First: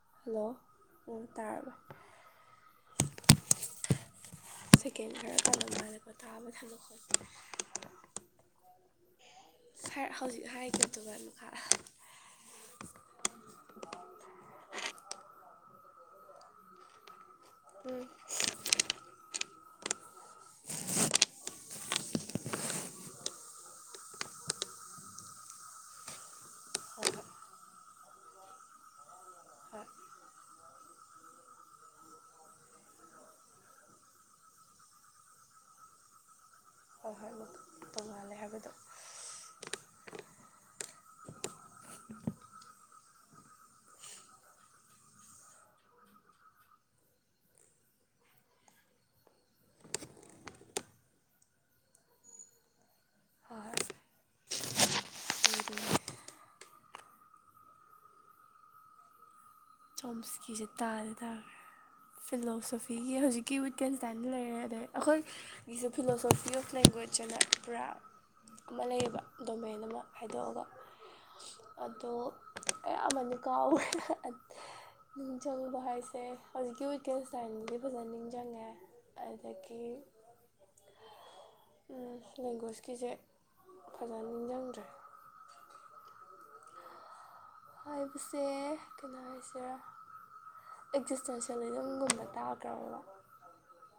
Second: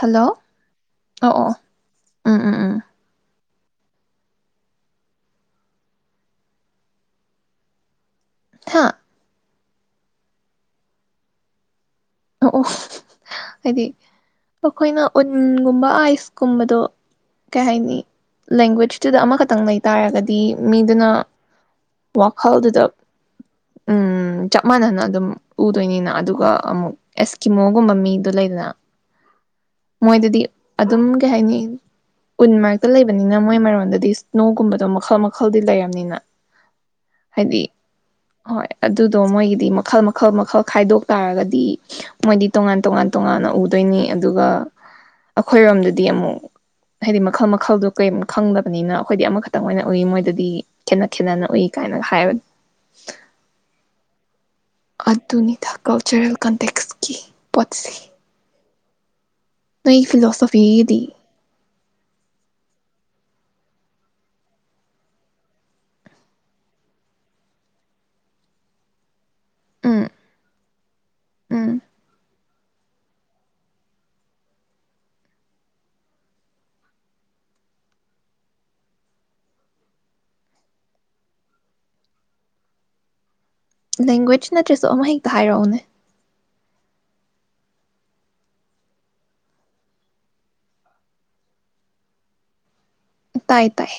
Hello ꯑꯣ ꯑꯣ ꯎꯝ ꯎꯝ ꯎꯝ ꯁꯀꯦꯟ ꯈꯔ [unintelligible] ꯍꯥ ꯁꯥꯔ ꯍꯧꯖꯤꯛ ꯍꯥꯏꯒꯗꯨꯒꯤ ꯃꯈꯥ ꯑꯣ ꯍꯥꯏꯗꯤ ꯑꯩꯈꯣꯏꯅ ꯎꯟꯒꯨꯝꯕ ꯑꯥꯏꯁꯀꯨꯝꯕꯗꯣ ꯀꯩ ꯍꯥꯏꯅꯤ ꯂꯦꯡꯒ꯭ꯋꯦꯖꯇꯨꯗ ꯑꯃꯈꯛꯇꯪ ꯂꯩ ꯇꯥꯔꯒꯗꯤ ꯃꯤꯗꯨꯅ ꯋꯥꯈꯜꯗꯨꯗ ꯆꯞ ꯃꯥꯟꯅꯅ ꯑꯗꯨꯝ ꯎꯗꯣꯏꯅꯤꯅ ꯑꯗꯨꯒ ꯑꯃꯨꯛ ꯑꯦꯁꯀꯤꯃꯣꯒꯨꯝꯕ ꯃꯤꯗꯨ ꯂꯩꯗꯅ ꯍꯣꯏ ꯃꯣꯏꯗꯨꯗꯤ ꯑꯗꯨꯝ ꯀꯩ ꯍꯥꯏꯅꯤ ꯎꯟ ꯃꯔꯛꯇ ꯂꯩꯕꯅꯤꯅ ꯃꯣꯏ ꯃꯔꯣꯟꯗꯗꯤ ꯏꯁꯅꯣꯒꯨꯝꯕꯗꯣ ꯃꯈꯜ ꯃꯈꯜꯗꯤ ꯂꯩꯔꯝꯅꯤꯅ ꯍꯣꯏ ꯍꯣꯏ ꯍꯥꯏꯗꯤ ꯇꯣꯡꯉꯥꯜꯂꯦ ꯍꯣꯏ ꯍꯥꯏꯕꯗꯣ ꯑꯗꯨꯗꯣ ꯃꯣꯏꯒꯤꯗꯤ ꯃꯈꯜ ꯃꯈꯜ ꯈꯛ ꯈꯥꯏꯗꯣꯛ ꯇꯥꯔꯒꯗꯤ ꯃꯣꯏꯗꯤ ꯇꯣꯉꯥꯟ ꯇꯣꯉꯥꯟ ꯇꯣꯉꯥꯟꯅ ꯎꯗꯣꯏꯅꯤ ꯑꯗꯨꯒ ꯑꯩꯈꯣꯏꯔꯣꯝꯗꯗꯤ ꯑꯃꯨꯛ ꯍꯥꯏꯗꯤ ꯃꯈꯜ ꯃꯈꯜꯗꯣ ꯀꯩ ꯈꯪꯗꯕꯅꯤꯅ ꯑꯩꯈꯣꯏꯗꯤ ꯑꯃꯈꯛꯇꯪ ꯑꯣꯏꯅ ꯎꯏ ꯃꯣꯏꯗꯗꯤ ꯈꯦꯠꯅ ꯈꯦꯠꯅꯅ ꯎꯏ ꯀꯥꯏꯅ ꯍꯥꯏꯕꯅꯤ [inaudible] ꯑꯗꯨꯅꯤꯇꯥ ꯑꯗꯨꯗꯨꯒꯤ ꯀꯜꯆꯔꯦꯜ ꯀꯟꯇꯦꯛꯁꯀꯤ ꯄꯣꯠꯁꯤ ꯆꯣꯝꯁꯀꯤꯁꯦ ꯇꯥꯗꯤ ꯇꯥꯈ꯭ꯔꯦ ꯐꯤꯂꯣꯁꯣꯐꯤꯒꯤ ꯍꯧꯖꯤꯛꯀꯤ ꯋꯤꯀꯦꯟꯁꯇꯥꯏꯅ ꯂꯩꯔꯦ ꯑꯗꯩ ꯑꯩꯈꯣꯏꯒꯤꯁꯨ ꯐꯤꯂꯣꯁꯣꯐꯤ ꯑꯣꯐ ꯂꯦꯡꯒ꯭ꯋꯦꯖ ꯑꯅ ꯄꯨꯔꯥ ꯑꯃ ꯂꯩꯌꯦꯕ ꯗꯣꯃꯦꯟ ꯑꯃ ꯎꯝ ꯍꯥꯏꯗꯣꯛꯑꯒ ꯎꯝ ꯑꯗꯣ ꯑꯌꯥꯝꯕꯅ ꯀꯥꯎꯈꯔ꯭ꯦ ꯅꯤꯡꯁꯤꯡꯕ ꯍꯥꯏꯁꯦ ꯍꯧꯖꯤꯛꯀꯤ ꯋꯤꯀꯦꯟꯁꯇꯥꯏꯟꯗꯤ ꯐꯖꯅ ꯅꯤꯡꯁꯤꯡꯉꯦ ꯑꯗꯒꯤ ꯂꯦꯡꯒ꯭ꯋꯦꯁꯀꯤꯁꯦ ꯐꯖꯅ ꯂꯦꯡꯒ꯭ꯋꯦꯖ ꯅꯤꯡꯁꯤꯡꯗ꯭ꯔꯦ ꯅꯠꯇ꯭ꯔꯁꯨ ꯑꯃ ꯍꯦꯛꯇ ꯍꯥꯏꯔꯛꯎꯅꯦ ꯍꯥꯏꯕꯁꯦ ꯀꯩꯅꯣ ꯍꯥꯏꯁꯤꯔꯥ ꯑꯦꯛꯖꯤꯁꯇꯦꯟꯁ ꯁꯥꯕꯦꯟꯒꯨꯝꯕ ꯇꯥꯈ꯭ꯔꯕ ꯇꯥꯏ ꯇꯥꯏ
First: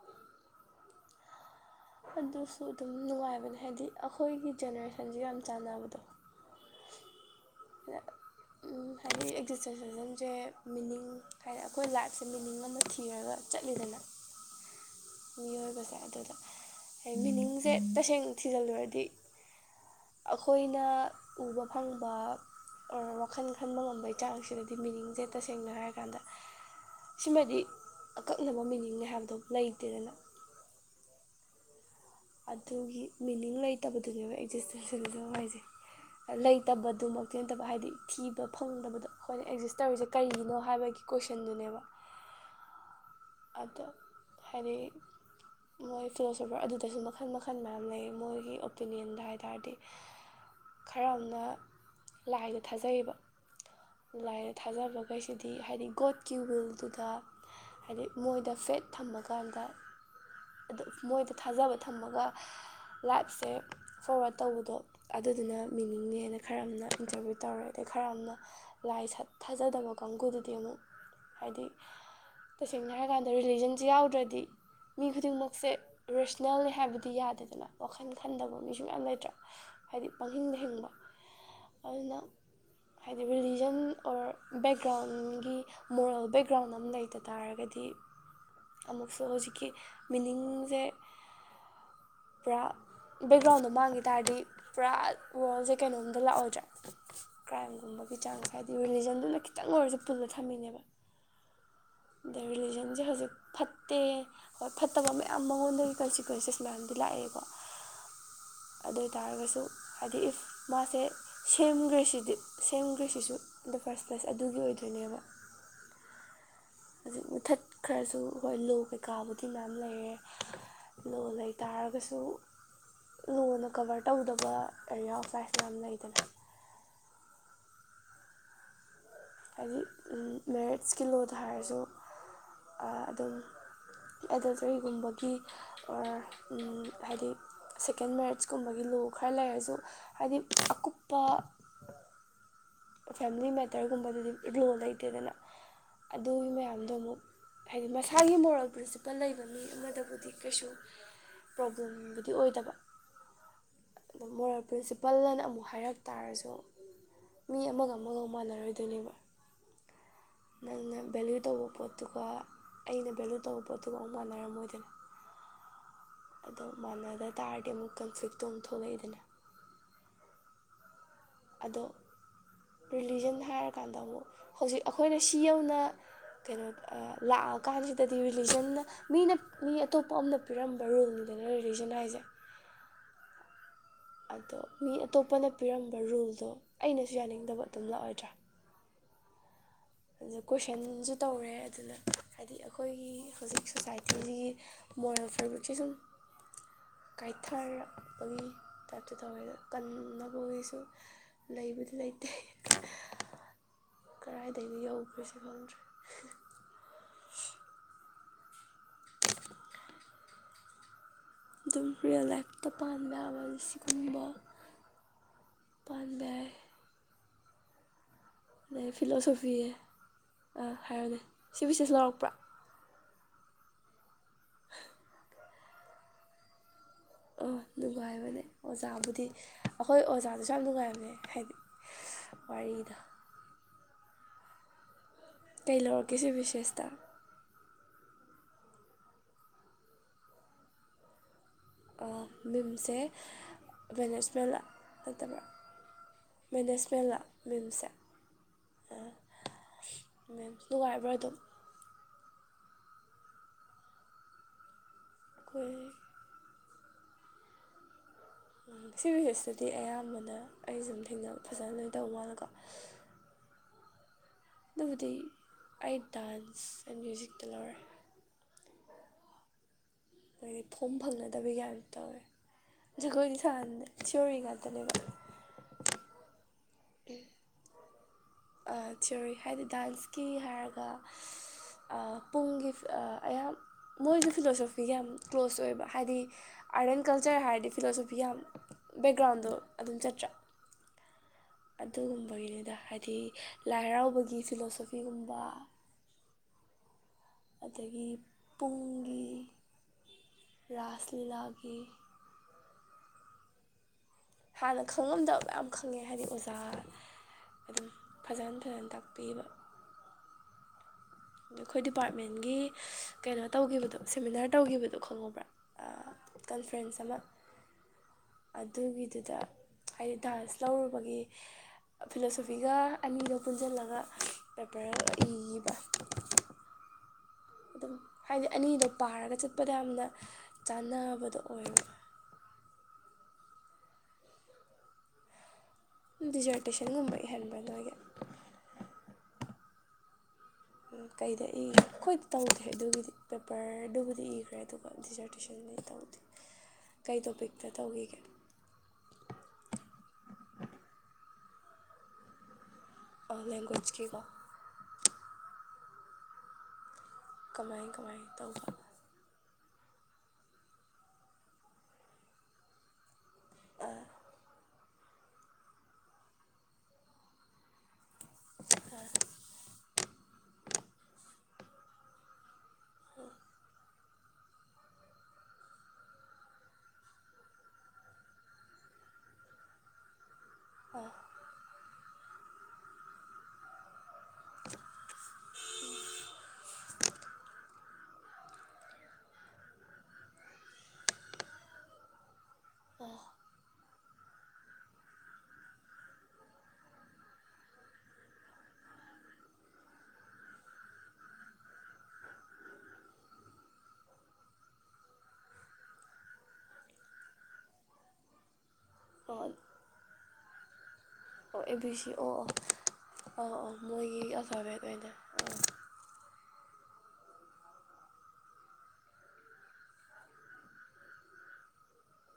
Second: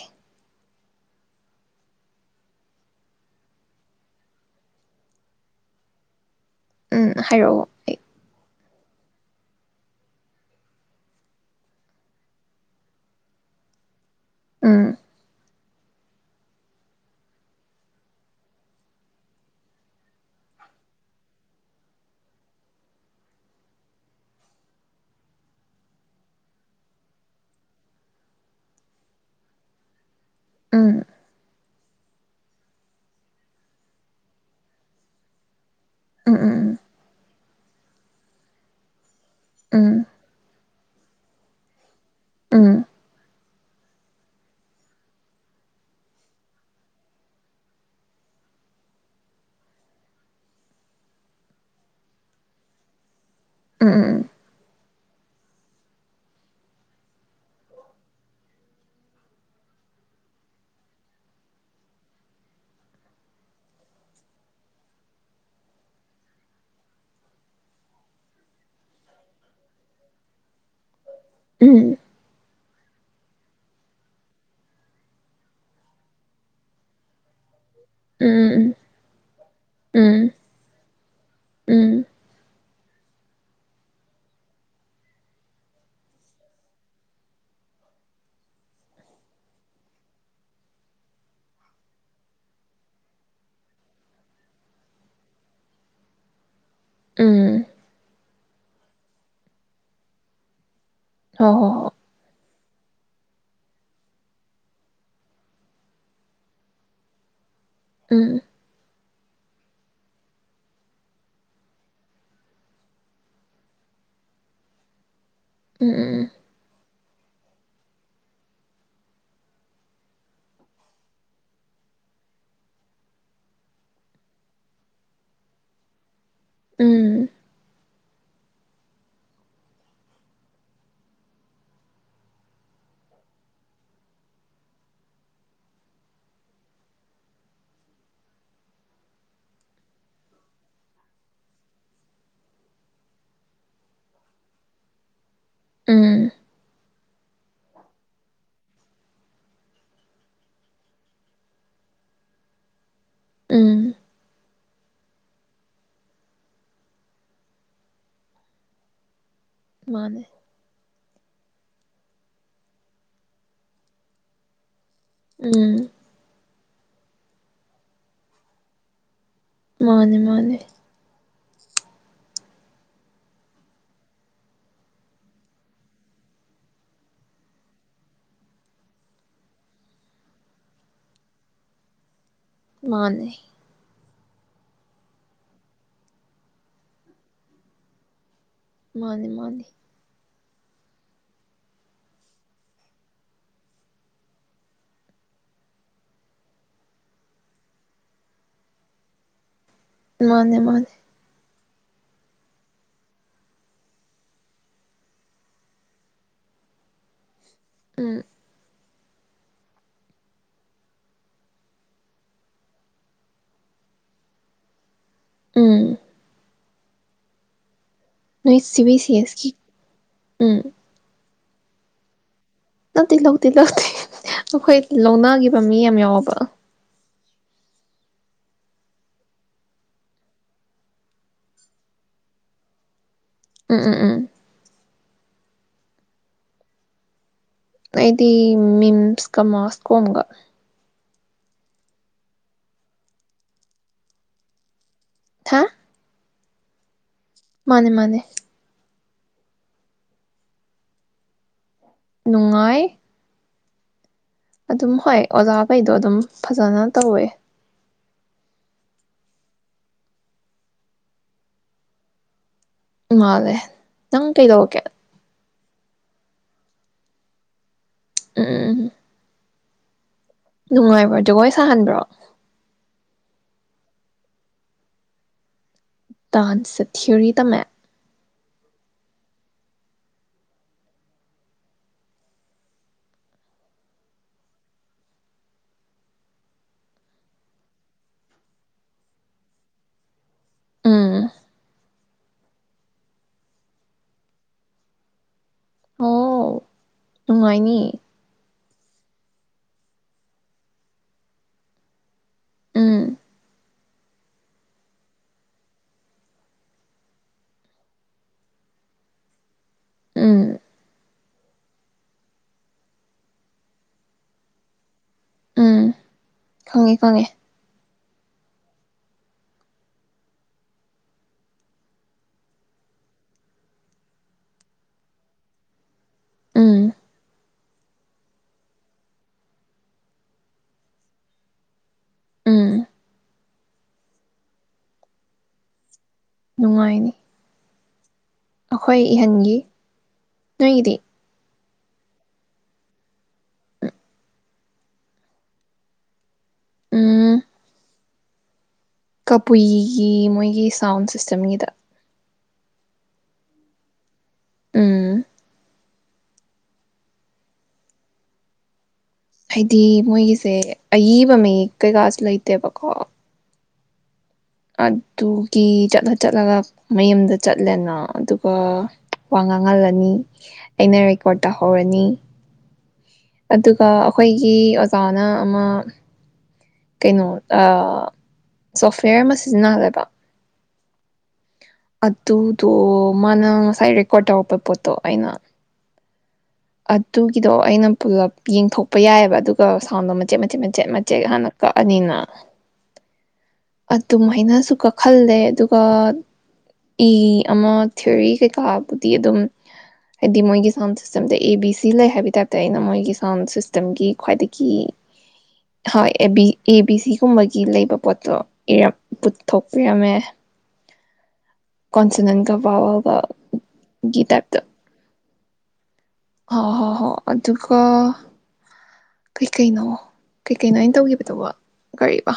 ꯑꯗꯨꯁꯨ ꯑꯗꯨꯝ ꯅꯨꯡꯉꯥꯏꯕꯅꯦ ꯍꯥꯏꯕꯗꯤ ꯑꯩꯈꯣꯏꯒꯤ ꯖꯦꯅꯦꯔꯦꯁꯟꯁ ꯌꯥꯝ ꯆꯥꯟꯅꯕꯗꯣ ꯎꯝ ꯍꯥꯏꯔꯛꯑꯣ ꯑꯩ ꯍꯥꯏꯗꯤ ꯑꯦꯛꯖꯤꯁꯇ꯭ꯔꯦꯁꯦꯁꯟꯁꯦ ꯃꯤꯅꯤꯡ ꯍꯥꯏꯗꯤ ꯑꯩꯈꯣꯏ ꯂꯥꯏꯐꯁꯦ ꯃꯤꯅꯤꯡ ꯑꯃ ꯊꯤꯔꯒ ꯆꯠꯂꯤꯗꯅ ꯎꯝ ꯃꯤꯑꯣꯏꯕꯁꯦ ꯑꯗꯨꯗ ꯃꯤꯅꯤꯡꯁꯦ ꯇꯁꯦꯡꯅ ꯊꯤꯖꯤꯜꯂꯨꯔꯗꯤ ꯑꯩꯈꯣꯏꯅ ꯎꯕ ꯐꯪꯕ ꯑꯣꯔ ꯋꯥꯈꯜ ꯈꯟꯕ ꯉꯝꯕꯩ ꯆꯥꯡꯁꯤꯗꯗꯤ ꯃꯤꯅꯤꯡꯁꯦ ꯇꯁꯦꯡꯅ ꯍꯥꯏꯔꯀꯥꯟꯗ ꯁꯤꯃꯗꯤ ꯑꯀꯛꯅꯕ ꯃꯤꯅꯤꯡꯅꯦ ꯍꯥꯏꯕꯗꯣ ꯂꯩꯇꯦꯗꯅ ꯎꯝ ꯑꯗꯨꯒꯤ ꯃꯤꯅꯤꯡ ꯂꯩꯇꯕꯗꯨꯅꯦꯕ ꯑꯦꯛꯖꯤꯁꯇꯦꯟꯁ ꯍꯥꯏꯁꯦ ꯎꯝ ꯎꯝ ꯂꯩꯇꯕꯗꯨꯃꯛ ꯈꯦꯟꯇꯕ ꯍꯥꯏꯗꯤ ꯊꯤꯕ ꯐꯪꯗꯕꯗꯣ ꯑꯩꯈꯣꯏꯅ ꯑꯦꯛꯖꯤꯁ ꯇꯧꯔꯤꯁꯦ ꯎꯝ ꯀꯔꯤꯅꯣ ꯍꯥꯏꯕꯒꯤ ꯀꯣꯏꯁꯟꯗꯨꯅꯦꯕ ꯎꯝ ꯑꯗꯣ ꯍꯥꯏꯗꯤ ꯃꯣꯏ ꯐꯤꯂꯣꯁꯣꯐꯔ ꯑꯗꯨꯗꯁꯨ ꯃꯈꯜ ꯃꯈꯜ ꯃꯌꯥꯝ ꯂꯩꯌꯦ ꯃꯣꯏꯒꯤ ꯑꯣꯄꯤꯅꯤꯌꯟꯗ ꯍꯥꯏ ꯇꯥꯔꯗꯤ ꯈꯔ ꯑꯃꯅ ꯂꯥꯏꯗ ꯊꯥꯖꯩꯕ ꯎꯝ ꯂꯥꯏꯗ ꯊꯥꯖꯕ ꯑꯩꯈꯣꯏꯁꯤꯗꯤ ꯍꯥꯏꯗꯤ ꯒꯣꯠꯀꯤ ꯋꯤꯜꯗꯨꯗ ꯍꯥꯏꯗꯤ ꯃꯣꯏꯗ ꯐꯦꯠ ꯊꯝꯃꯀꯥꯟꯗ ꯑ ꯃꯣꯏꯗ ꯊꯥꯖꯕ ꯊꯝꯃꯒ ꯂꯥꯏꯞꯁꯦ ꯐꯣꯔꯋꯥꯠ ꯇꯧꯕꯗꯣ ꯑꯗꯨꯗꯨꯅ ꯃꯤꯅꯤꯡꯅꯦ ꯍꯥꯏꯅ ꯈꯔ ꯑꯃꯅ ꯏꯟꯇꯔꯕ꯭ꯌꯨꯠ ꯇꯧꯔꯦ ꯑꯗꯩ ꯈꯔ ꯑꯃꯅ ꯂꯥꯏ ꯊꯥꯖꯗꯕ ꯀꯥꯡꯕꯨꯗꯨꯗꯤ ꯑꯃꯨꯛ ꯍꯥꯏꯗꯤ ꯎꯝ ꯇꯁꯦꯡꯅ ꯍꯥꯏꯔꯀꯥꯟꯗ ꯔꯤꯂꯤꯖꯟꯁꯦ ꯌꯥꯎꯗ꯭ꯔꯗꯤ ꯃꯤ ꯈꯨꯗꯤꯡꯃꯛꯁꯦ ꯔꯦꯁꯅꯦꯜꯅꯤ ꯍꯥꯏꯕꯗꯤ ꯌꯥꯗꯦꯗꯅ ꯋꯥꯈꯟ ꯈꯟꯗꯕ ꯎꯝ ꯃꯤꯁꯨ ꯃꯌꯥꯝ ꯂꯩꯇ꯭ꯔꯥ ꯍꯥꯏꯗꯤ ꯎꯝ ꯄꯥꯡꯍꯤꯡꯗ ꯍꯤꯡꯕ ꯎꯝ ꯑꯗꯨꯅ ꯍꯥꯏꯗꯤ ꯔꯤꯂꯤꯖꯟ ꯑꯣꯔ ꯕꯦꯛꯒ꯭ꯔꯥꯎꯟꯒꯤ ꯃꯣꯔꯦꯜ ꯕꯦꯛꯒ꯭ꯔꯥꯎꯟ ꯑꯃ ꯂꯩꯇꯅ ꯇꯥꯔꯒꯗꯤ ꯑꯃꯨꯛꯁꯨ ꯍꯧꯖꯤꯛꯀꯤ ꯃꯤꯅꯤꯡꯁꯦ ꯄꯨꯔꯥ ꯕꯦꯛꯒ꯭ꯔꯥꯎꯟꯗꯣ ꯃꯥꯡꯈꯤ ꯇꯥꯔꯗꯤ ꯄꯨꯔꯥ ꯋꯥꯔꯜꯁꯦ ꯀꯩꯅꯣꯝꯗ ꯂꯥꯛꯑꯣꯏꯗ꯭ꯔꯦ ꯎꯝ ꯀ꯭ꯔꯥꯏꯝꯒꯨꯝꯕꯒꯤ ꯆꯥꯡ ꯍꯥꯏꯗꯤ ꯔꯤꯂꯤꯖꯟꯗꯨꯅ ꯈꯤꯇꯪ ꯑꯣꯏꯔꯁꯨ ꯄꯨꯜꯂ ꯊꯝꯃꯤꯅꯦꯕ ꯍꯣꯍꯣꯍꯣ ꯑꯗ ꯔꯤꯂꯤꯖꯟꯁꯦ ꯍꯧꯖꯤꯛ ꯐꯠꯇꯦ ꯍꯣꯏ ꯐꯠꯇꯕ ꯃꯌꯥꯝ ꯃꯉꯣꯟꯗꯒꯤ ꯀꯟꯁꯤꯀ꯭ꯋꯦꯟꯁꯦꯁ ꯃꯌꯥꯝꯁꯦ ꯂꯥꯛꯑꯦꯕ ꯎꯝ ꯑꯗꯨ ꯑꯣꯏꯇꯥꯔꯒꯁꯨ ꯍꯥꯏꯗꯤ ꯏꯐ ꯃꯥꯁꯦ ꯁꯦꯝꯈ꯭ꯔꯦ ꯁꯤꯗꯤ ꯁꯦꯝꯈ꯭ꯔꯦꯁꯤꯁꯨ ꯑꯗꯣ ꯐꯥꯔꯁ ꯄ꯭ꯂꯁ ꯑꯗꯨꯒꯤ ꯑꯣꯏꯗꯣꯏꯅꯦꯕ ꯎꯝ ꯍꯧꯖꯤꯛ ꯃꯦꯊꯠ ꯈꯔꯁꯨ ꯍꯣꯏ ꯂꯣ ꯀꯩꯀꯥꯕꯨꯗꯤ ꯃꯌꯥꯝ ꯂꯩꯔꯦ ꯂꯣ ꯂꯩ ꯇꯥꯔꯒꯁꯨ ꯂꯣꯅ ꯀꯕꯔ ꯇꯧꯗꯕ ꯑꯦꯔꯤꯌꯥ ꯑꯣꯐꯥꯏꯁ ꯃꯌꯥꯝ ꯂꯩꯗꯅ ꯎꯝ ꯍꯥꯏꯗꯤ ꯃꯦꯔꯤꯠꯁꯀꯤ ꯂꯣꯗ ꯍꯥꯏꯔꯁꯨ ꯑꯗꯨꯝ ꯑꯦꯗꯜꯇꯔꯤꯒꯨꯝꯕꯒꯤ ꯑꯣꯔ ꯍꯥꯏꯗꯤ ꯁꯦꯀꯦꯟ ꯃꯦꯔꯤꯠꯁꯀꯨꯝꯕꯒꯤ ꯂꯣ ꯈꯔ ꯂꯩꯔꯁꯨ ꯍꯥꯏꯗꯤ ꯑꯀꯨꯞꯄ ꯐꯦꯃꯤꯂꯤ ꯃꯦꯇꯔꯒꯨꯝꯕꯗꯗꯤ ꯂꯣ ꯂꯩꯇꯦꯗꯅ ꯎꯝ ꯑꯗꯨꯒꯤ ꯃꯌꯥꯝꯗꯣ ꯑꯃꯨꯛ ꯍꯥꯏꯗꯤ ꯃꯁꯥꯒꯤ ꯃꯣꯔꯦꯜ ꯄ꯭ꯔꯤꯟꯁꯤꯄꯜ ꯂꯩꯕ ꯃꯤ ꯑꯃꯗꯕꯨꯗꯤ ꯀꯩꯁꯨ ꯄ꯭ꯔꯣꯕ꯭ꯂꯦꯝꯕꯨꯗꯤ ꯑꯣꯏꯗꯕ ꯎꯝ ꯑꯗ ꯃꯣꯔꯦꯜ ꯄ꯭ꯔꯤꯟꯁꯤꯄꯜꯅ ꯑꯃꯨꯛ ꯍꯥꯏꯔꯛ ꯇꯥꯔꯁꯨ ꯃꯤ ꯑꯃꯒ ꯑꯃꯒ ꯃꯥꯟꯅꯔꯣꯏꯗꯣꯏꯅꯦꯕ ꯃꯥꯅꯦ ꯅꯪ ꯕꯂ ꯚ ꯇꯧꯕ ꯄꯣꯠꯇꯨꯒ ꯑꯩꯅ ꯚꯦꯂꯨ ꯇꯧꯕ ꯄꯣꯠꯇꯨꯒ ꯑꯃꯨꯛ ꯃꯥꯟꯅꯔꯝꯃꯣꯏꯗꯅ ꯎꯝ ꯑꯗꯣ ꯃꯥꯟꯅꯗ ꯇꯥꯔꯗꯤ ꯑꯃꯨꯛ ꯀꯟꯐ꯭ꯂꯤꯛꯇꯣ ꯑꯃꯨꯛ ꯊꯣꯛꯂꯛꯏꯗꯅ ꯃꯥꯅꯦ ꯃꯥꯅꯦ ꯑꯗꯣ ꯔꯤꯂꯤꯖꯟ ꯍꯥꯏꯔꯀꯥꯟꯗ ꯑꯃꯨꯛ ꯍꯧꯖꯤꯛ ꯑꯩꯈꯣꯏꯅ ꯁꯤ ꯌꯧꯅ ꯀꯩꯅꯣ ꯂꯥꯛꯑꯀꯥꯟꯁꯤꯗꯗꯤ ꯔꯤꯂꯤꯖꯟꯅ ꯃꯤꯅ ꯃꯤ ꯑꯇꯣꯞꯄ ꯑꯃꯅ ꯄꯤꯔꯝꯕ ꯔꯣꯜꯅꯤꯗꯅ ꯔꯤꯂꯤꯖꯟ ꯍꯥꯏꯁꯦ ꯃꯥꯅꯦ ꯑꯗꯣ ꯃꯤ ꯑꯇꯣꯞꯄꯅ ꯄꯤꯔꯝꯕ ꯔꯨꯜꯗꯣ ꯑꯩꯅꯁꯨ ꯌꯥꯅꯤꯡꯗꯕ ꯑꯗꯨꯝ ꯂꯥꯛꯑꯣꯏꯗ꯭ꯔꯥ ꯃꯥꯅꯤ ꯃꯥꯅꯤ ꯑꯗꯨꯗ ꯀꯣꯏꯁꯟꯁꯨ ꯇꯧꯔꯦ ꯑꯗꯨꯅ ꯍꯥꯏꯗꯤ ꯑꯩꯈꯣꯏꯒꯤ ꯍꯧꯖꯤꯛ ꯁꯣꯁꯥꯏꯇꯤꯁꯤꯒꯤ ꯃꯣꯔꯦꯜ ꯐꯦꯕ꯭ꯔꯤꯛꯁꯦ ꯁꯨꯝ ꯀꯥꯏꯊꯔꯛꯄꯒꯤ ꯇꯥꯏꯞꯇꯣ ꯇꯧꯋꯦ ꯑꯗ ꯃꯥꯅꯦ ꯃꯥꯅꯦ ꯂꯩꯕꯨꯗꯤ ꯂꯩꯇꯦ ꯀ ꯇꯩꯅꯤ ꯍꯧꯕ ꯀꯁ ꯈꯜꯗ [inaudible] ꯎꯝ ꯑꯗꯨꯝ ꯄꯔꯤꯌꯜ ꯂꯥꯏꯐꯇ ꯄꯥꯒꯕ ꯁꯤꯒꯨꯝꯕ ꯎꯝ ꯄꯥꯟꯕꯦ ꯅꯣꯏ ꯁꯤ ꯑꯗꯩ ꯕꯤ ꯁꯤ ꯑꯦꯁꯀꯤ ꯐꯤꯂꯣꯁꯣꯐꯤ ꯎꯝ ꯍꯥꯏꯔꯅꯦ ꯁꯤꯕꯨꯕꯁꯤꯁꯨ ꯂꯧꯔꯛꯄ꯭ꯔꯥ ꯂꯧꯇ ꯂꯧꯇꯤ ꯂꯧꯇ ꯑꯩꯈꯣꯏ ꯂꯧꯅꯥꯒꯤ ꯃꯤ ꯌꯥꯝ ꯌꯥꯎꯕ ꯑꯥ ꯅꯨꯡꯉꯥꯏꯕꯅꯦ ꯑꯣꯖꯥꯕꯨꯗꯤ ꯑꯩꯈꯣꯏ ꯑꯣꯖꯥꯗꯨꯁꯨ ꯌꯥꯝ ꯅꯨꯡꯉꯥꯏꯕꯅꯦ ꯍꯥꯏꯗꯤ ꯋꯥꯔꯤꯗꯣ ꯎꯝ ꯎꯝ ꯎꯝ ꯀꯩ ꯂꯧꯔꯒꯦꯁꯨ ꯕꯤꯁꯦꯁꯇ ꯑꯩꯗꯤ ꯃꯤꯝꯁꯀ ꯃꯥꯁꯀꯣꯝꯒ ꯃꯤꯨꯝꯁꯦ ꯃꯦꯅꯦꯖꯃꯦꯟꯂ ꯂꯩꯇꯕ꯭ꯔ ꯍꯥ ꯃꯦꯅꯦꯖꯃꯦꯟꯂ ꯃꯥꯅꯦ ꯃꯥꯅꯦ ꯃꯦꯝꯁꯨ ꯅꯨꯡꯉꯥꯏꯕ꯭ꯔꯥ ꯑꯗꯨꯝ ꯅꯨꯡꯉꯥꯏ ꯑꯗꯨꯝ ꯍꯣꯏ ꯑꯩꯈꯣꯏ ꯑꯣꯖꯥꯈꯩꯗꯣ ꯑꯗꯨꯝ ꯐꯖꯅ ꯇꯋꯏꯦ ꯁꯤ ꯚꯚꯦꯁꯇꯗꯤ ꯑꯌꯥꯝꯕꯅ ꯑꯩ ꯁꯨꯝ ꯊꯦꯡꯅ ꯐꯖꯅ ꯂꯣꯏꯅ ꯇꯧꯕ ꯃꯥꯂꯦꯀꯣ ꯗꯦ ꯅꯪ ꯀꯩꯗꯧꯀꯦ ꯑꯗꯨꯕꯨꯗꯤ ꯑꯩ ꯗꯥꯟꯁ ꯑꯦꯟ ꯃ꯭ꯌꯨꯖꯤꯛꯇ ꯂꯧꯔꯦ ꯎꯝ ꯎꯝ ꯑꯗꯤ ꯐꯣꯝ ꯅꯨꯡꯉꯥꯏꯕ꯭ꯔꯣ ꯖꯒꯣꯏ ꯐꯪꯅꯗꯕꯒꯤ ꯁꯥꯍꯟꯕ꯭ꯔꯣ ꯇꯧꯋꯦ ꯖꯒꯣꯏꯗꯤ ꯁꯥꯗ ꯁꯤꯌꯣꯔꯤ ꯉꯥꯛꯇꯅꯦꯕ ꯇꯥꯟ ꯁꯦ ꯊꯤꯌꯔꯤ ꯇꯝꯃꯦ ꯊꯤꯑꯣꯣꯔꯤ ꯍꯥꯏꯗꯤ ꯗꯥꯟꯁꯀꯤ ꯍꯥꯏꯔꯒ ꯄꯨꯡꯒꯤ ꯑꯌꯥꯝ ꯃꯣꯏꯁꯨ ꯐꯤꯂꯣꯁꯣꯐꯤ ꯌꯥꯝ ꯀ꯭ꯂꯣꯁ ꯑꯣꯏꯕ ꯍꯥꯏꯗꯤ ꯑꯥꯔꯠ ꯑꯦꯟ ꯀꯜꯆꯔ ꯍꯥꯏꯔꯗꯤ ꯐꯤꯂꯣꯁꯣꯐꯤ ꯌꯥꯝ ꯕꯦꯛꯒ꯭ꯔꯥꯎꯟꯗꯣ ꯑꯗꯨꯝ ꯆꯠꯇ꯭ꯔꯥ ꯑ ꯑꯗꯨꯒꯨꯝꯕꯒꯤꯅꯤꯗ ꯍꯥꯏꯗꯤ ꯂꯥꯏ ꯍꯔꯥꯎꯕꯒꯤ ꯐꯤꯂꯣꯁꯣꯐꯤꯒꯨꯝꯕ ꯋꯥꯥꯎ ꯅꯨꯡꯉꯥꯏꯅꯤ ꯑꯗꯒꯤ ꯄꯨꯡꯒꯤ ꯔꯥꯁ ꯂꯤꯂꯥꯒꯤ ꯎꯝ ꯍꯥꯟꯅ ꯈꯪꯉꯝꯗꯕ ꯃꯌꯥꯝ ꯈꯪꯉꯦ ꯍꯥꯏꯗꯤ ꯑꯣꯖꯥ ꯑꯗꯨꯝ ꯐꯖꯅ ꯐꯖꯅ ꯇꯥꯛꯄꯤꯕ ꯎꯝ ꯑꯩꯈꯣꯏ ꯗꯤꯄꯥꯔꯠꯃꯦꯟꯒꯤ ꯀꯩꯅꯣ ꯇꯧꯈꯤꯕꯗꯣ ꯁꯦꯃꯤꯅꯥꯔ ꯇꯧꯈꯤꯕꯗꯣ ꯈꯪꯉꯕ꯭ꯔꯥ ꯎꯝ ꯈꯪꯉꯦ ꯀꯟꯐ꯭ꯔꯦꯟꯁ ꯑꯃ ꯈꯪꯉꯦ ꯑꯗꯨꯒꯤꯗꯨꯗ ꯍꯥꯏꯗꯤ ꯗꯥꯟꯁ ꯂꯧꯔꯨꯕꯒꯤ ꯐꯤꯂꯣꯁꯣꯐꯤꯒ ꯑꯅꯤꯗꯣ ꯄꯨꯟꯁꯤꯜꯂꯒ ꯄꯦꯄꯔ ꯑꯃ ꯏꯈꯤꯕ ꯎꯝ ꯑꯗꯨꯝ ꯍꯥꯏꯗꯤ ꯑꯅꯤꯗꯣ ꯄꯥꯔꯒ ꯆꯠꯄꯗ ꯌꯥꯝꯅ ꯆꯥꯟꯅꯕꯗꯣ ꯑꯣꯏꯌꯦꯕ ꯎꯝ ꯅꯨꯡꯉꯥꯏꯅꯤ ꯗꯤꯖꯔꯇꯦꯁꯟꯒꯨꯝꯕ ꯏꯍꯟꯕ ꯅꯣꯏꯒꯤ ꯑꯩꯈꯣꯏ ꯏꯍꯟꯒꯤ ꯅꯣꯏꯒꯤꯗꯤ ꯎꯝ ꯀꯩꯗ ꯏꯈ꯭ꯔꯦ ꯑꯩꯈꯣꯏꯗꯤ ꯇꯧꯗꯦ ꯑꯗꯨꯒꯤꯗꯤ ꯄꯦꯄꯔꯗꯨꯕꯨꯗꯤ ꯏꯈ꯭ꯔꯦ ꯑꯗꯨꯒ ꯗꯤꯖꯔꯇꯦꯁꯟꯅ ꯑꯩ ꯇꯧꯗꯦ ꯀꯩ ꯇꯣꯄꯤꯛꯇ ꯇꯧꯈꯤꯒꯦ ꯀꯄꯏꯒꯤ ꯃꯣꯏꯒꯤ ꯁꯥꯎꯟ ꯁꯤꯁꯇꯦꯝꯒꯤꯗ ꯑꯣꯟ ꯂꯥꯏꯒ꯭ꯋꯦꯖꯀꯤꯀꯣ ꯎꯝ ꯀꯃꯥꯏ ꯀꯃꯥꯏ ꯇꯧꯕ ꯍꯥꯏꯗꯤ ꯃꯣꯏꯒꯤꯁꯦ ꯑꯏꯕ ꯃꯤꯌꯦꯛ ꯀꯩꯀꯥꯁꯨ ꯂꯩꯇꯦꯕꯀꯣ ꯑꯗꯨꯒꯤ ꯆꯠꯂ ꯆꯠꯂꯒ ꯃꯌꯨꯝꯗ ꯆꯠꯂꯦꯅ ꯑꯗꯨꯒ ꯋꯥ ꯉꯥꯡꯍꯜꯂꯅꯤ ꯑꯩꯅ ꯔꯦꯀꯣꯔꯠ ꯇꯥꯍꯧꯔꯅꯤ ꯑꯗꯨꯒ ꯑꯩꯈꯣꯏꯒꯤ ꯑꯣꯖꯥꯅ ꯑꯃ ꯀꯩꯅꯣ ꯑꯥ ꯁꯣꯐꯋꯦꯔ ꯑꯃ ꯁꯤꯖꯤꯟꯅꯍꯜꯂꯦꯕ ꯑꯣ ꯑꯗꯨꯗꯣ ꯃꯥꯅ ꯉꯁꯥꯏ ꯔꯦꯀꯣꯔꯠ ꯇꯧꯔꯛꯄ ꯄꯣꯠꯇꯣ ꯑꯩꯅ ꯑꯗꯨꯒꯤꯗꯣ ꯑꯩꯅ ꯄꯨꯂꯞ ꯌꯦꯡꯊꯣꯛꯄ ꯌꯥꯏꯑꯕ ꯑꯗꯨꯒ ꯁꯥꯎꯟꯗꯣ ꯃꯆꯦꯠ ꯃꯆꯦꯠ ꯃꯆꯦꯠ ꯃꯆꯦꯠ ꯍꯥꯟꯅ ꯀꯛꯑꯅꯤꯅ ꯑꯗꯨꯃꯥꯏꯅꯁꯨ ꯀꯛꯍꯜꯂꯦ ꯑꯗꯨꯒ ꯏ ꯑꯃ ꯊꯤꯑꯣꯔꯤ ꯀꯩꯀꯥꯕꯨꯗꯤ ꯑꯗꯨꯝ ꯍꯥꯏꯗꯤ ꯃꯣꯏꯒꯤ ꯁꯥꯎꯟ ꯁꯤꯁꯇꯦꯝꯗ ꯑꯦ ꯕꯤ ꯁꯤ ꯂꯩ ꯍꯥꯏꯕ ꯇꯥꯔꯦ ꯑꯩꯅ ꯃꯣꯏꯒꯤ ꯁꯥꯎꯟ ꯁꯤꯁꯇꯦꯝꯒꯤ ꯈ꯭ꯋꯥꯏꯗꯒꯤ ꯍ ꯑꯦ ꯕꯤ ꯁꯤꯒꯨꯝꯕꯒꯤ ꯂꯩꯕ ꯄꯣꯠꯇꯣ ꯄꯨꯊꯣꯛꯄꯤꯔꯝꯃꯦ ꯑꯣ ꯑꯦ ꯕꯤ ꯁꯤ ꯑꯣ ꯑꯣ ꯀꯣꯟꯁꯅꯟꯒ ꯚꯥꯋꯜꯒꯒꯤ ꯑꯥꯎ ꯑꯧ ꯃꯣꯏꯒꯤ ꯑꯜꯐꯥꯚꯦꯠ ꯑꯣꯏꯅ ꯍꯣꯏ ꯍꯣꯏ ꯍꯣꯏ ꯑꯗꯨꯒ ꯀꯩꯀꯩꯅꯣ ꯀꯩꯀꯩꯅꯣ ꯑꯩꯅ ꯇꯧꯈꯤꯕꯗꯨꯕꯣ ꯀꯔꯤꯕ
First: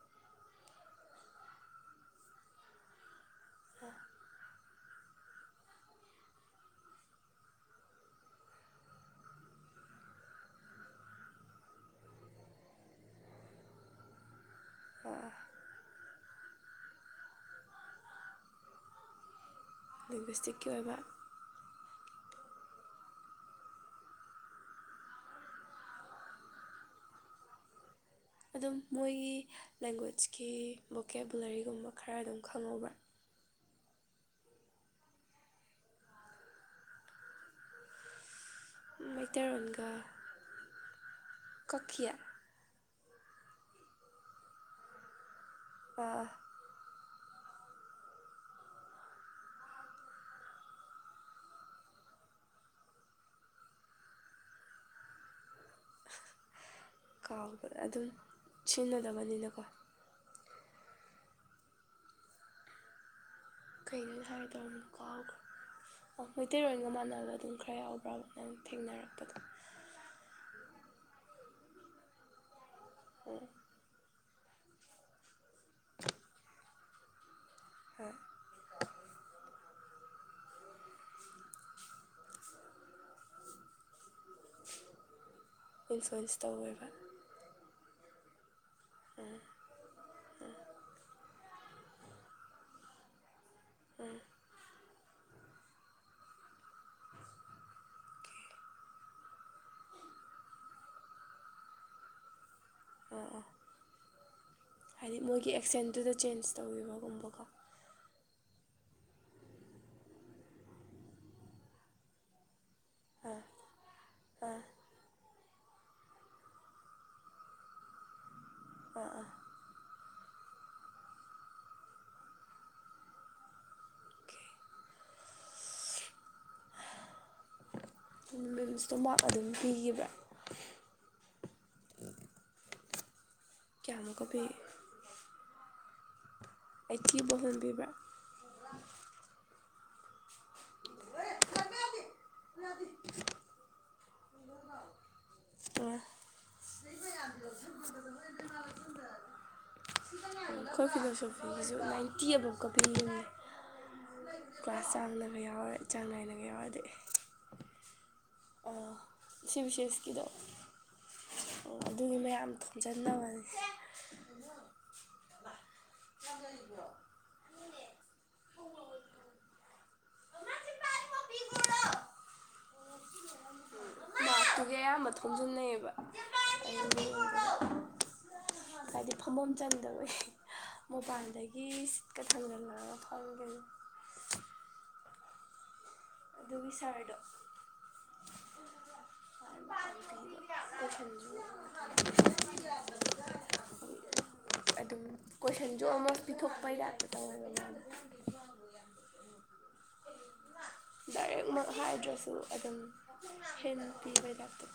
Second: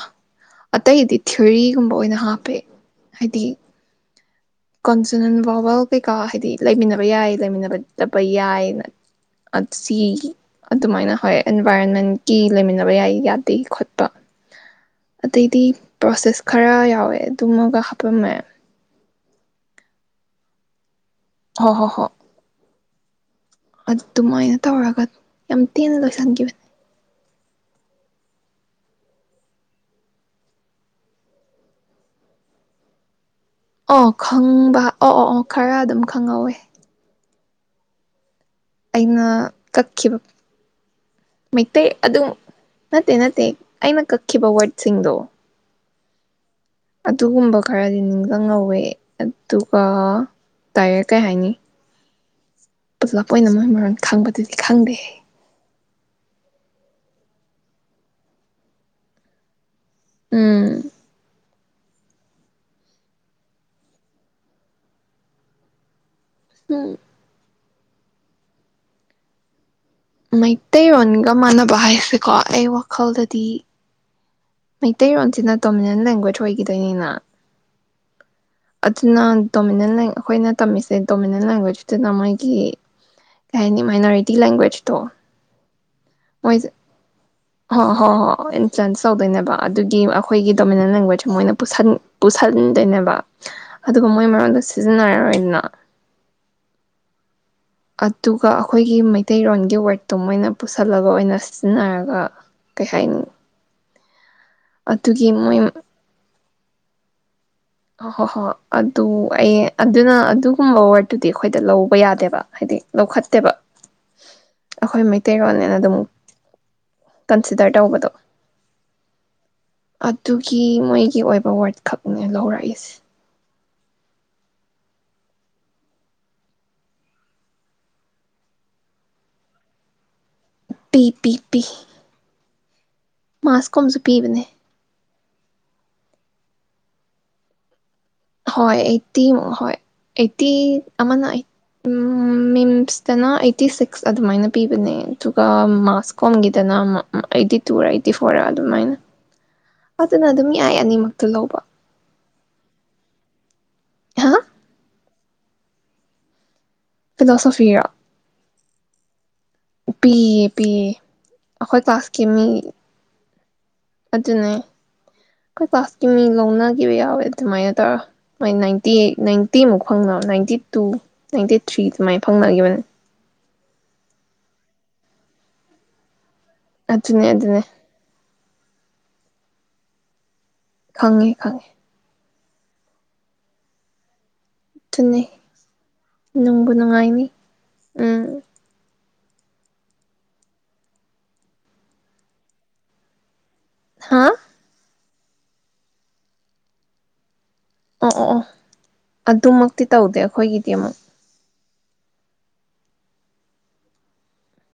ꯑꯇꯩꯗꯤ ꯊꯦꯑꯣꯔꯤꯒꯨꯝꯕ ꯑꯣꯏꯅ ꯍꯥꯞꯄꯦ ꯍꯥꯏꯗꯤ ꯀꯣꯟꯁꯅꯦꯟ ꯚꯋꯜ ꯀꯩꯀꯥ ꯍꯥꯏꯗꯤ ꯂꯩꯃꯤꯟꯅꯕ ꯌꯥꯏ ꯂꯩꯃꯤꯟꯅꯗꯕ ꯌꯥꯏ ꯑꯁꯤ ꯑꯗꯨꯃꯥꯏꯅ ꯍꯣꯏ ꯑꯦꯟꯚꯥꯏꯔꯣꯟꯃꯦꯟꯀꯤ ꯂꯩꯃꯤꯟꯅꯕ ꯌꯥꯏ ꯌꯥꯗꯦ ꯈꯣꯠꯄ ꯑꯗꯩꯗꯤ ꯄ꯭ꯔꯣꯁꯦꯁ ꯈꯔ ꯌꯥꯎꯋꯦ ꯑꯗꯨꯃꯒ ꯍꯥꯄꯝꯃꯦ ꯂꯦꯡꯒ꯭ꯋꯤꯁꯇꯤꯛꯀꯤ ꯑꯣꯏꯕ ꯍꯣ ꯍꯣ ꯍꯣ ꯑꯗꯨꯃꯥꯏꯅ ꯇꯧꯔꯒ ꯌꯥꯝ ꯊꯤꯅ ꯂꯣꯏꯁꯟꯈꯤꯕ ꯑꯗꯨꯝ ꯃꯣꯏꯒꯤ ꯂꯦꯡꯒ꯭ꯋꯦꯖꯀꯤ ꯚꯣꯀꯦꯕꯨꯂꯔꯤꯒꯨꯝꯕ ꯈꯔ ꯑꯗꯨꯝ ꯈꯪꯍꯧꯕ꯭ꯔꯥ ꯑꯣ ꯈꯪꯕ ꯑꯣ ꯑꯣ ꯑꯣ ꯈꯔ ꯑꯗꯨꯝ ꯈꯪꯍꯧꯋꯦ ꯑꯩꯅ ꯃꯩꯇꯩꯔꯣꯟꯒ ꯀꯛꯈꯤꯕ ꯃꯩꯇꯩ ꯀꯛꯈꯤ ꯑꯗꯨꯝ ꯅꯠꯇꯦ ꯅꯠꯇꯦ ꯑꯩꯅ ꯀꯛꯈꯤꯕ ꯋꯔꯗꯁꯤꯡꯗꯣ ꯑ ꯑꯗꯨꯒꯨꯝꯕ ꯈꯔꯗꯤ ꯅꯤꯡꯁꯤꯡꯍꯧꯋꯦ ꯑꯗꯨꯒ ꯗꯥꯏꯔꯦꯛ ꯀꯩ ꯍꯥꯏꯅꯤ ꯄꯨꯂꯞ ꯑꯣꯏꯅ ꯃꯣꯏ ꯃꯔꯣꯟ ꯈꯪꯕꯗꯨꯗꯤ ꯈꯪꯗꯦ ꯀꯥꯎꯕ ꯑꯗꯨꯝ ꯁꯤꯖꯤꯟꯅꯗꯕꯅꯤꯅꯀꯣ ꯎꯝ ꯀꯩꯅꯣ ꯑꯩꯅ ꯍꯥꯏꯒꯦ ꯇꯧꯔꯝꯕꯗꯣ ꯀꯥꯎꯈ꯭ꯔꯦ ꯑꯣ ꯃꯩꯇꯩꯔꯣꯟꯒ ꯃꯥꯟꯅꯕꯗꯤ ꯈꯔ ꯌꯥꯎꯕ꯭ꯔꯕ ꯅꯪ ꯊꯦꯡꯅꯔꯛꯄꯗꯣ ꯃꯩꯇꯩꯔꯣꯟꯒ ꯃꯥꯟꯅꯕ ꯍꯥꯏꯁꯦꯀꯣ ꯑꯩ ꯋꯥ ꯈꯜꯗꯗꯤ ꯃꯩꯇꯩꯔꯣꯟꯁꯤꯅ ꯗꯣꯃꯤꯅꯦꯟ ꯂꯦꯡꯒꯨꯋꯦꯖ ꯑꯣꯏ ꯏꯗꯅꯤꯅ ꯍꯣꯏ ꯑꯗꯨꯅ ꯗꯣꯃꯤꯅꯦꯟ ꯑꯩꯈꯣꯏꯅ ꯇꯝꯃꯤꯁꯦ ꯗꯣꯃꯤꯅꯦꯟ ꯂꯦꯡꯒ꯭ꯋꯦꯖꯇꯨꯅ ꯃꯣꯏꯒꯤ ꯀꯩ ꯍꯥꯏꯅꯤ ꯃꯥꯏꯅꯔꯤ ꯇꯤ ꯂꯦꯡꯒꯋꯦꯖꯇꯣ ꯋꯤꯜꯁ ꯋꯤꯜꯁ ꯃꯣꯏꯁꯦ ꯇꯧꯋꯦꯕ ꯍꯣ ꯍꯣ ꯍꯣ ꯆꯦꯟꯁ ꯇꯧꯗꯣꯏꯅꯦꯕ ꯑꯗꯨꯒꯤ ꯑꯩꯈꯣꯏꯒꯤ ꯗꯣꯃꯤꯅꯦꯟ ꯂꯦꯡꯒ꯭ꯋꯦꯖ ꯃꯣꯏꯅ ꯄꯨꯁꯟ ꯄꯨꯁꯟꯗꯨꯏꯅꯦꯕ ꯑꯗꯨꯒ ꯃꯣꯏ ꯃꯔꯣꯟꯗ ꯁꯤꯖꯤꯅꯔꯣ ꯏꯅ ꯑꯗꯨꯒ ꯑꯩꯈꯣꯏꯒꯤ ꯃꯩꯇꯩꯔꯣꯟꯒꯤ ꯋꯔꯠꯇꯣ ꯃꯣꯏꯅ ꯄꯨꯁꯜꯂꯒ ꯑꯣꯏꯅ ꯁꯤꯖꯤꯟꯅꯔꯒ ꯀꯩ ꯍꯥꯏꯅꯤ ꯑꯥ ꯑꯥ ꯍꯥꯏꯗꯤ ꯑꯗꯨꯒꯤ ꯃꯣꯏꯒꯤ ꯃꯣꯏ ꯑꯦꯛꯁꯦꯟꯗꯨꯨꯗ ꯆꯦꯟꯖ ꯇꯧꯕꯤꯕꯒꯨꯝꯕꯀꯣ ꯍꯣꯏ ꯍꯣꯏ ꯑꯗꯨ ꯑꯩ ꯑꯗꯨꯅ ꯑꯗꯨꯒꯨꯝꯕ ꯋꯔꯠꯇꯨꯗꯤ ꯑꯩꯈꯣꯏꯗ ꯂꯧꯕ ꯌꯥꯗꯦꯕ ꯍꯥꯏꯗꯤ ꯂꯧꯈꯠꯇꯦꯕ ꯑꯥ ꯑꯣꯀꯦ. ꯑꯩꯈꯣꯏ ꯃꯩ ꯇꯦꯔꯣꯅꯦꯅ ꯑꯗꯨꯝ ꯀꯟꯁꯤꯗꯔ ꯇꯧꯕꯗꯣ ꯑ ꯑꯗꯨꯒꯤ ꯃꯣꯏꯒꯤ ꯑꯣꯏꯕ ꯋꯥꯔꯗ ꯈꯛꯅꯦ ꯂꯧꯔꯛꯏꯁꯦ ꯂꯤꯕꯤꯟꯁꯇꯣ ꯃꯥ ꯑꯗꯨꯝ ꯄꯤꯈꯤꯕ꯭ꯔꯥ ꯄꯤ ꯄꯤ ꯄꯤ ꯃꯥꯥꯛꯁꯀꯣꯝꯁꯨ ꯀꯌꯥꯃꯨꯛꯀ ꯄꯤꯕꯅꯦ ꯄꯤꯒꯦ ꯑꯀꯤꯕꯍꯟꯕꯤꯕ꯭ꯔ ꯍꯣꯏ ꯑꯩꯠꯇꯤꯃꯨꯛ ꯍꯣꯏ ꯑꯩꯠꯇꯤ ꯑꯥ ꯑꯃꯅ ꯃꯤꯝꯁꯇꯅ ꯑꯩꯠꯇꯤ ꯁꯤꯛꯁ ꯑꯗꯨꯃꯥꯏꯅ ꯄꯤꯕꯅꯦ ꯑꯗꯨꯒ ꯃꯥꯁ ꯀꯣꯝꯒꯤꯗꯅ ꯑꯩꯠꯇꯤ ꯇꯨꯔꯥ ꯑꯩꯠꯇꯤ ꯐꯣꯔꯔꯥ ꯑꯗꯨꯃꯥꯏꯅ ꯑꯗꯨꯅ ꯑꯗꯨꯝ ꯌꯥꯏ ꯑꯅꯤꯃꯛꯇꯨ ꯂꯧꯕ ꯇꯤ ꯑꯚꯥꯞꯀ ꯄꯤꯕꯅꯦ ꯍꯥ ꯀ꯭ꯂꯥꯁꯥꯡꯅ ꯈ ꯌꯥꯎꯔꯦ ꯆꯥꯡ ꯅꯥꯏꯅꯒ ꯌꯥꯎꯔꯗꯤ ꯐꯤꯂꯣꯁꯣꯐꯤꯔꯣ ꯑꯣ ꯁꯤ ꯕꯤ ꯁꯤ ꯑꯦꯁꯀꯤꯗꯣ ꯄꯤꯌꯦ ꯄꯤꯌꯦ ꯑꯣ ꯑꯩꯈꯣꯏ ꯑꯗꯨꯒꯤ ꯀ꯭ꯂꯥꯁꯀꯤ ꯃꯤ ꯃꯌꯥꯝ ꯊꯣꯝꯖꯤꯟꯅꯕꯅꯤ ꯑꯗꯨꯅꯦ ꯀ ꯆꯁ ꯀꯤꯃꯤ ꯂꯧꯅꯈꯤꯕ ꯌꯥꯎꯋꯦ ꯑꯗꯨꯃꯥꯏꯅ ꯀꯨꯠꯇ ꯃꯣꯏ ꯅꯥꯏꯟꯇꯤ ꯅꯥꯏꯟꯇꯤꯃꯨꯛ ꯐꯪꯅꯕ ꯅꯥꯏꯟꯇꯤ ꯇꯨ ꯅꯥꯏꯟꯇꯤ ꯊ꯭ꯔꯤ ꯑꯗꯨꯨꯃꯥꯏꯅ ꯐꯪꯅꯈꯤꯕꯅꯦ ꯂꯥꯛꯇꯨꯒꯤ ꯑꯌꯥꯝꯕ ꯊꯨꯝꯖꯤꯟꯅꯩꯌꯦꯕ ꯑꯗꯨꯅꯦ ꯑꯗꯨꯅꯦ ꯍꯥꯏꯗꯤ ꯐꯝꯐꯝ ꯆꯟꯗꯕꯩ ꯈꯪꯉꯦ ꯈꯪꯉꯦ ꯃꯣꯕꯥꯏꯜꯗꯒꯤ ꯀꯊꯪꯒ ꯐꯪꯒ ꯑꯅꯤ ꯅꯨꯡꯕꯨ ꯁꯥꯔꯗꯣ ꯅꯨꯡꯉꯥꯏꯅꯤ ꯎꯝ [inaudible] [inaudible] [inaudible] [inaudible] ꯍꯥꯥ ꯑꯗꯨꯝ ꯀꯣꯏꯁꯟꯁꯨ ꯑꯃ ꯄꯤꯊꯣꯛꯄ ꯌꯥꯗꯦ ꯇꯧꯔꯤꯅꯦ ꯑꯣ ꯑꯣ ꯑꯣ ꯑꯗꯨꯃꯛꯇꯤ ꯇꯧꯗꯦ ꯑꯩꯈꯣꯏꯒꯤꯗꯤ ꯑꯃꯨꯛ ꯗꯥꯏꯔꯦꯛꯃꯛ ꯍꯥꯏꯗ꯭ꯔꯁꯨ ꯑꯗꯨꯝ ꯍꯦꯟꯅ ꯄꯤꯕꯩ ꯇꯥꯏꯞꯇ